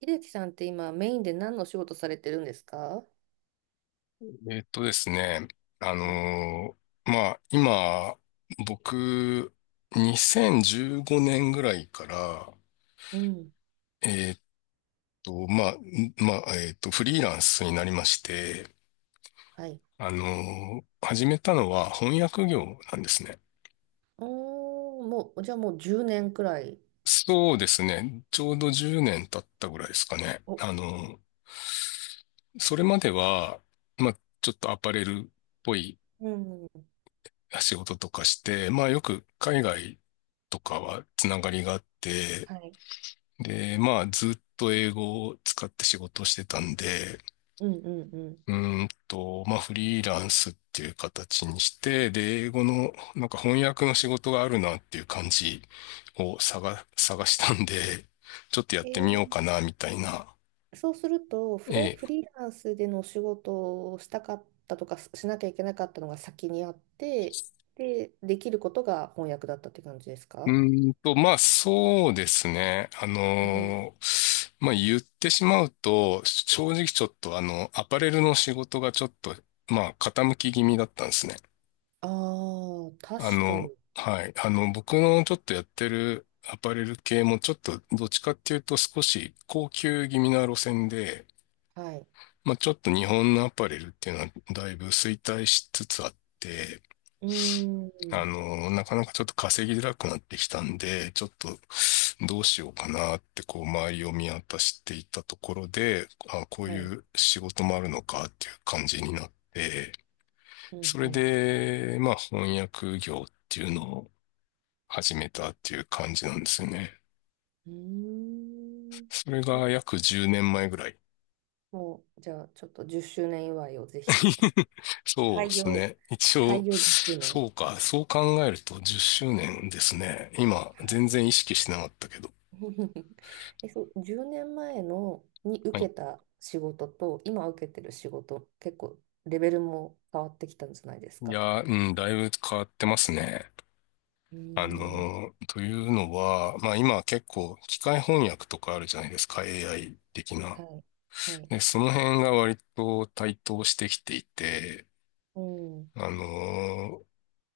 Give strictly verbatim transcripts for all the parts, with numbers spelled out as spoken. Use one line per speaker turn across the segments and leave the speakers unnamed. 秀樹さんって今メインで何のお仕事されてるんですか？
えっとですね、あ
はい。
のーまあ、今、僕、にせんじゅうごねんぐらいから、
うん。
えっと、まあ、んまあ、えっと、フリーランスになりまして、
はい。
あのー始めたのは翻訳業なんですね。
おー、もう、じゃあもうじゅうねんくらい。
そうですね、ちょうどじゅうねん経ったぐらいですかね。
お、う
あのーそれまでは、まあ、ちょっとアパレルっぽい
ねん。
仕事とかして、まあよく海外とかはつながりがあって、
はい。
で、まあずっと英語を使って仕事をしてたんで、
うんうんうん。
うーんと、まあフリーランスっていう形にして、で、英語のなんか翻訳の仕事があるなっていう感じを探、探したんで、ちょっとやっ
え
てみよう
ー、
かなみたいな。
そうするとフレ、
ええ、
フリーランスでのお仕事をしたかったとかししなきゃいけなかったのが先にあって、で、できることが翻訳だったって感じです
う
か？
ーんと、まあそうですね。あ
うん。
のーまあ言ってしまうと、正直ちょっとあの、アパレルの仕事がちょっとまあ傾き気味だったんですね。
ああ、
あ
確か
の、
に。
はい。あの、僕のちょっとやってるアパレル系もちょっとどっちかっていうと少し高級気味な路線で、
はい。
まあちょっと日本のアパレルっていうのはだいぶ衰退しつつあって、
うー
あ
ん。
の、なかなかちょっと稼ぎづらくなってきたんで、ちょっとどうしようかなってこう周りを見渡していたところで、あ、こう
はい。
いう仕事もあるのかっていう感じになって、
うん
そ
う
れ
ん。
で、まあ翻訳業っていうのを始めたっていう感じなんですよね。
うー
それ
ん。
が約じゅうねんまえぐらい。
もう、じゃあ、ちょっとじゅっしゅうねん祝いをぜひ。
そう
開
です
業。
ね。一
開
応、
業じゅっしゅうねん。
そうか、そう考えるとじゅっしゅうねんですね。今、
はい。
全然意識してなかったけど。
え、そう、じゅうねんまえのに
は
受
い、
けた仕事と、今受けてる仕事、結構レベルも変わってきたんじゃないです
い
か？
や、うん、だいぶ変わってますね。
うー
あ
ん、
の、というのは、まあ今結構機械翻訳とかあるじゃないですか、エーアイ 的な。
はい、はい、
で、その辺が割と台頭してきていて、
うん、
あの、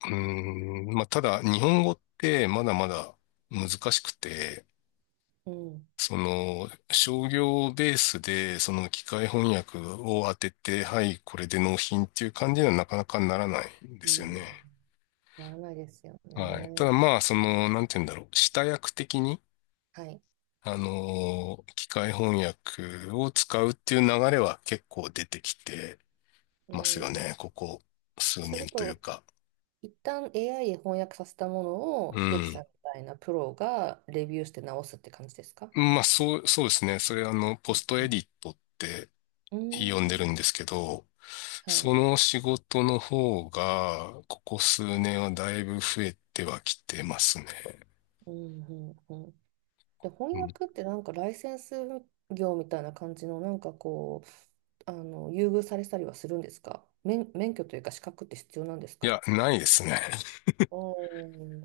うん、まあただ日本語ってまだまだ難しくて、
うん、
その商業ベースでその機械翻訳を当てて、はい、これで納品っていう感じにはなかなかならないんで
う
すよ
ん、
ね。
ならないですよ
はい。た
ね。
だまあ、その、なんて言うんだろう。下訳的に、
はい。
あのー機械翻訳を使うっていう流れは結構出てきて
う
ますよ
ん、い
ね。ここ数
する
年という
と、
か。
一旦 エーアイ で翻訳させたものを、
う
秀樹さ
ん。
んみたいなプロがレビューして直すって感じですか？
まあ、そう、そうですね。それ、あの、
は
ポ
い。
ストエディットって
うん、
呼んで
う
る
ー
んで
ん。
すけど、
はい。
その仕事の方が、ここ数年はだいぶ増えてはきてますね。
うん、うん、うん。で、翻
うん、
訳ってなんかライセンス業みたいな感じの、なんかこう、あの、優遇されたりはするんですか？免、免許というか資格って必要なんです
い
か？
や、ないですね。
お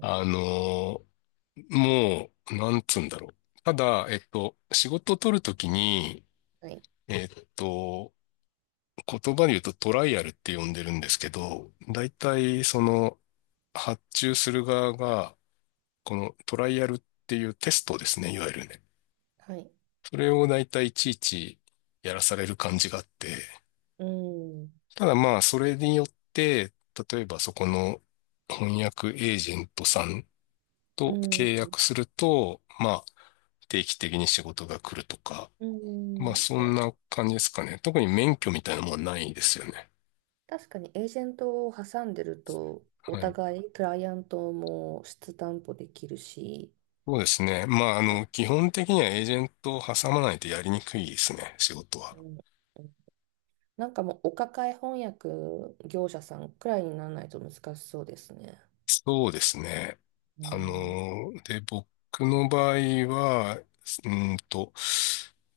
あのーもう、なんつうんだろう。ただ、えっと、仕事を取るときに、
はい、
えっと、言葉で言うとトライアルって呼んでるんですけど、大体その発注する側が、このトライアルっていうテストですね、いわゆるね。
はい。
それを大体いちいちやらされる感じがあって、
うん、
ただまあ、それによって、例えばそこの翻訳エージェントさん
う
と
ん、
契約すると、まあ、定期的に仕事が来るとか、
う
まあ、
ん。い
そん
や、
な感じですかね。特に免許みたいなものはないですよね。
確かにエージェントを挟んでると、お
はい。
互い、クライアントも質担保できるし、
そうですね。まあ、あ
は
の、
い。
基本的にはエージェントを挟まないとやりにくいですね、仕事は。
うん。なんかもうお抱え翻訳業者さんくらいにならないと難しそうですね。
そうですね。
う
あ
ん。
の、で、僕の場合は、うーんと、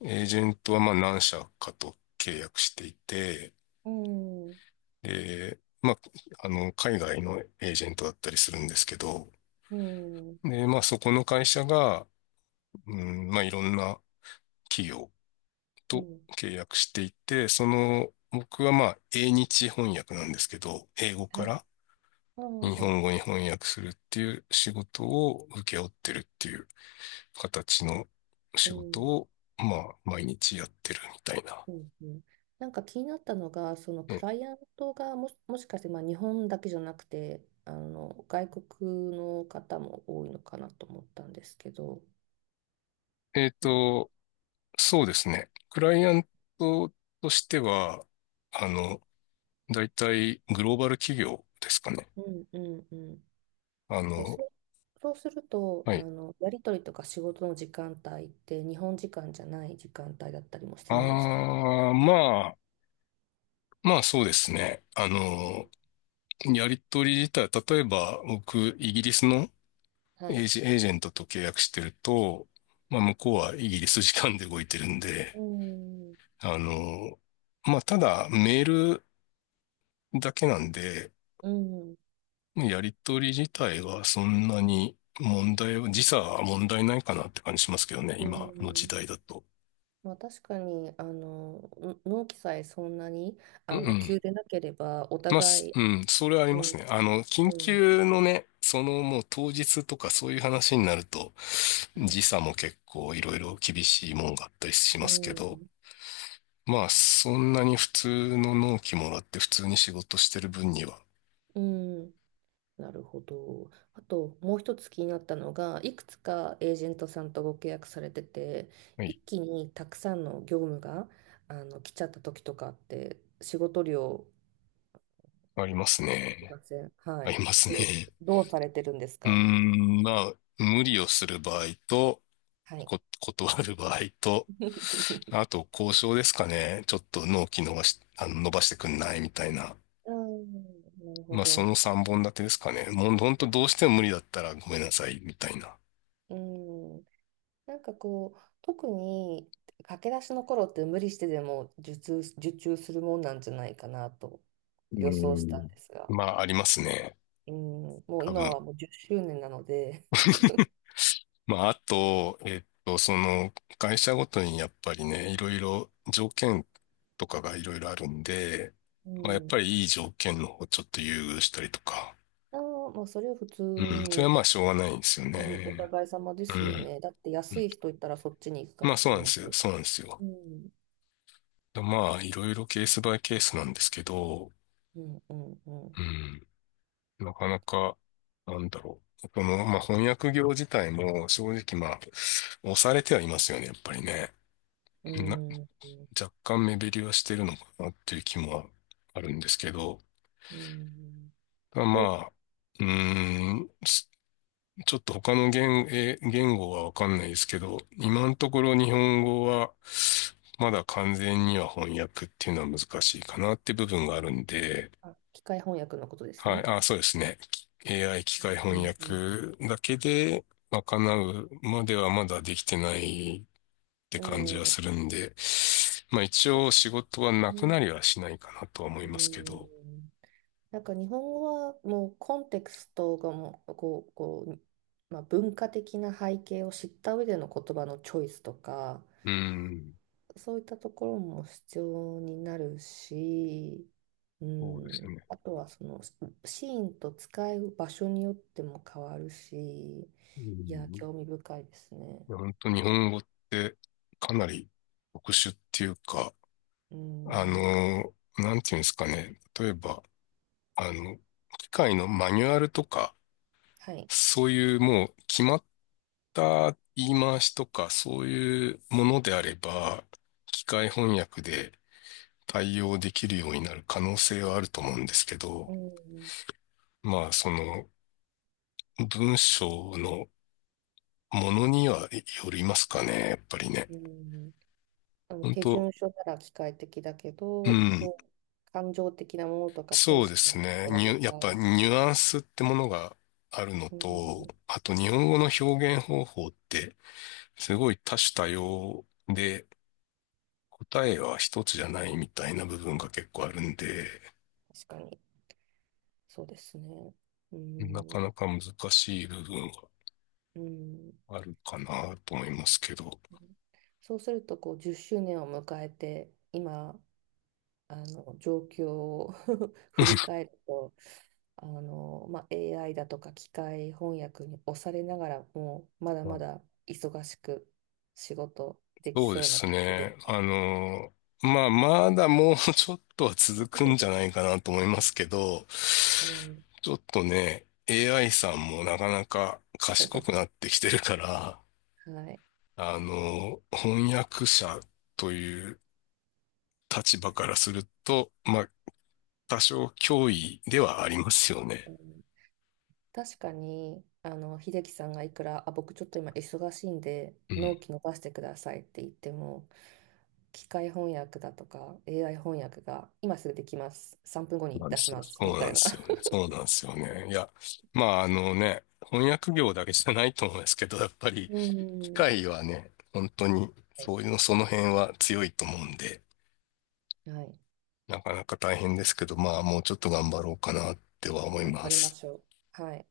エージェントはまあ何社かと契約していて、
うん、は、
で、まあ、あの、海外のエージェントだったりするんですけど、
うん。
で、まあそこの会社が、うん、まあいろんな企業
う
と
ん。
契約していて、その、僕はまあ、英日翻訳なんですけど、英語
は
か
い。
ら
ああ、
日
はい。
本語に翻訳するっていう仕事を請け負ってるっていう形の
う
仕事
ん。
を、まあ、毎日やってるみたいな。
うん。うん。なんか気になったのが、そのクラ
え、
イアントがもし、もしかしてまあ日本だけじゃなくて、あの外国の方も多いのかなと思ったんですけど、
えっ
なん
と、そうですね。クライアントとしては、あの、大体グローバル企業ですかね。
うんうんうん。
あ
で、
の、
そう、そうすると、
は
あ
い。
の、やり取りとか仕事の時間帯って日本時間じゃない時間帯だったりもす
あ
るんです。
あ、まあ、まあそうですね。あ
うん。
の、やり取り自体、例えば僕、イギリスの
は
エ
い。
ージ、エージェントと契約してると、まあ向こうはイギリス時間で動いてるんで、
うん、
あの、まあただメールだけなんで、
うん、
やり取り自体はそんなに問題は、時差は問題ないかなって感じしますけどね、
う
今の時
ん、
代だと。
まあ、確かに、あの、の納期さえそんなに、
うん、
あ
う
の、急
ん、
でなければ、お
まあ、す
互い、
うん、それはあり
う
ます
ん、
ね。あの、
う
緊
ん、
急のね、そのもう当日とかそういう話になると、
はい、
時差も結構いろいろ厳しいもんがあったりし
う
ますけど、
ん、
まあ、そんなに普通の納期もらって普通に仕事してる分には、
うん。なるほど。あともう一つ気になったのが、いくつかエージェントさんとご契約されてて、
は
一
い、
気にたくさんの業務があの来ちゃった時とかって、仕事量あ
あります
り
ね。
ません？は
あ
い。
りますね。
どう、どうされてるんです
うー
か？
ん、まあ、無理をする場合と、
はい。
こ、断る場合と、あと交渉ですかね。ちょっと納期伸ばし、あの、伸ばしてくんないみたいな。
うん、なるほ
まあ、そ
ど。
のさんぼん立てですかね。もう、ほどうしても無理だったらごめんなさい、みたいな。
うん。なんかこう、特に駆け出しの頃って無理してでも受注、受注するもんなんじゃないかなと
う
予想したん
ん。
ですが。
まあ、ありますね。
うん、もう
多
今
分。
はもうじゅっしゅうねんなので、
まあ、あと、えっと、その、会社ごとにやっぱりね、いろいろ条件とかがいろいろあるんで、
う
まあ、やっ
ん、
ぱりいい条件の方をちょっと優遇したりとか。
あの、もうそれは普通
うん。それ
に、
はまあ、しょうがないんですよ
うん、お
ね。
互い様で
う
すよ
ん。
ね。だって
う
安
ん
い人いたらそっちに行くか
まあ、
も
そう
し
なん
れ
で
な
すよ。
いし。
そうなんですよ。
うん、
まあ、いろいろケースバイケースなんですけど、
うん、うん、うん、
うん。なかなか、なんだろう。この、まあ、翻訳業自体も正直まあ、押されてはいますよね、やっぱりね。
う
な、
ん、
若干目減りはしてるのかなっていう気もあるんですけど、
うん、
ただま
こう、
あ、うーん、すちょっと他の言、え言語はわかんないですけど、今のところ日本語はまだ完全には翻訳っていうのは難しいかなって部分があるんで、
あ、機械翻訳のことです
はい。
ね。
あ、そうですね。エーアイ 機械
う
翻
ん、うん、
訳だけで賄うまではまだできてないって
う
感じ
ん、
は
うん、
するんで、まあ一
だ
応
し、
仕事はな
う
く
ん、
なりはしないかなとは思い
う
ますけど、
ん。なんか日本語はもうコンテクストがもうこう、こう、まあ、文化的な背景を知った上での言葉のチョイスとか
うん、
そういったところも必要になるし、う
そうです
ん、
ね。
あとはそのシーンと使う場所によっても変わるし、
う
いや
ん、
興味深いですね。
いや本当日本語ってかなり特殊っていうか、
う
あ
ん、
の、なんていうんですかね。例えば、あの、機械のマニュアルとか、
はい、
そういうもう決まっった言い回しとかそういうものであれば、機械翻訳で対応できるようになる可能性はあると思うんですけど、
うん、
まあその文章のものにはよりますかね、やっぱりね。
うん、あの
本
手
当、
順書なら機械的だけ
う
ど、
ん、
こう、感情的なものとか、セン
そう
ス
で
的な
すね。
もの
ニ
と
ュやっぱ
か、
ニュアンスってものがあるの
う
と、
ん、
あと日本語の表現方法ってすごい多種多様で、答えは一つじゃないみたいな部分が結構あるんで、
確かに、そうですね。う
なか
ん、
なか難しい部分が
うん、
あるかなと思いますけど。
そうすると、こう、じゅっしゅうねんを迎えて、今、あの、状況を 振り 返ると、あの、まあ、エーアイ だとか機械翻訳に押されながらも、まだまだ忙しく仕事でき
そうで
そうな
す
感じです
ね。
か？
あの、まあ、まだもうちょっとは続くんじゃないかなと思いますけど、
うん、
ちょっとね、エーアイ さんもなかなか賢くなってきてるから、
はい。
あの、翻訳者という立場からすると、まあ、多少脅威ではありますよね。
確かに、あの、秀樹さんがいくら、あ、僕ちょっと今忙しいんで、
うん、
納期伸ばしてくださいって言っても、機械翻訳だとか エーアイ 翻訳が今すぐできます。さんぷんごに
なん
出
で
し
すよ。
ます。み
そうな
た
ん
い
で
な。
すよね。そうなんですよね。いや、まああのね、翻訳業だけじゃないと思うんですけど、やっぱり
う
機
ん。
械はね、本当に
はい。
そういうの、その辺は強いと思うんで、
はい、
なかなか大変ですけど、まあもうちょっと頑張ろうかなっては思い
頑張
ま
りま
す。
しょう。はい。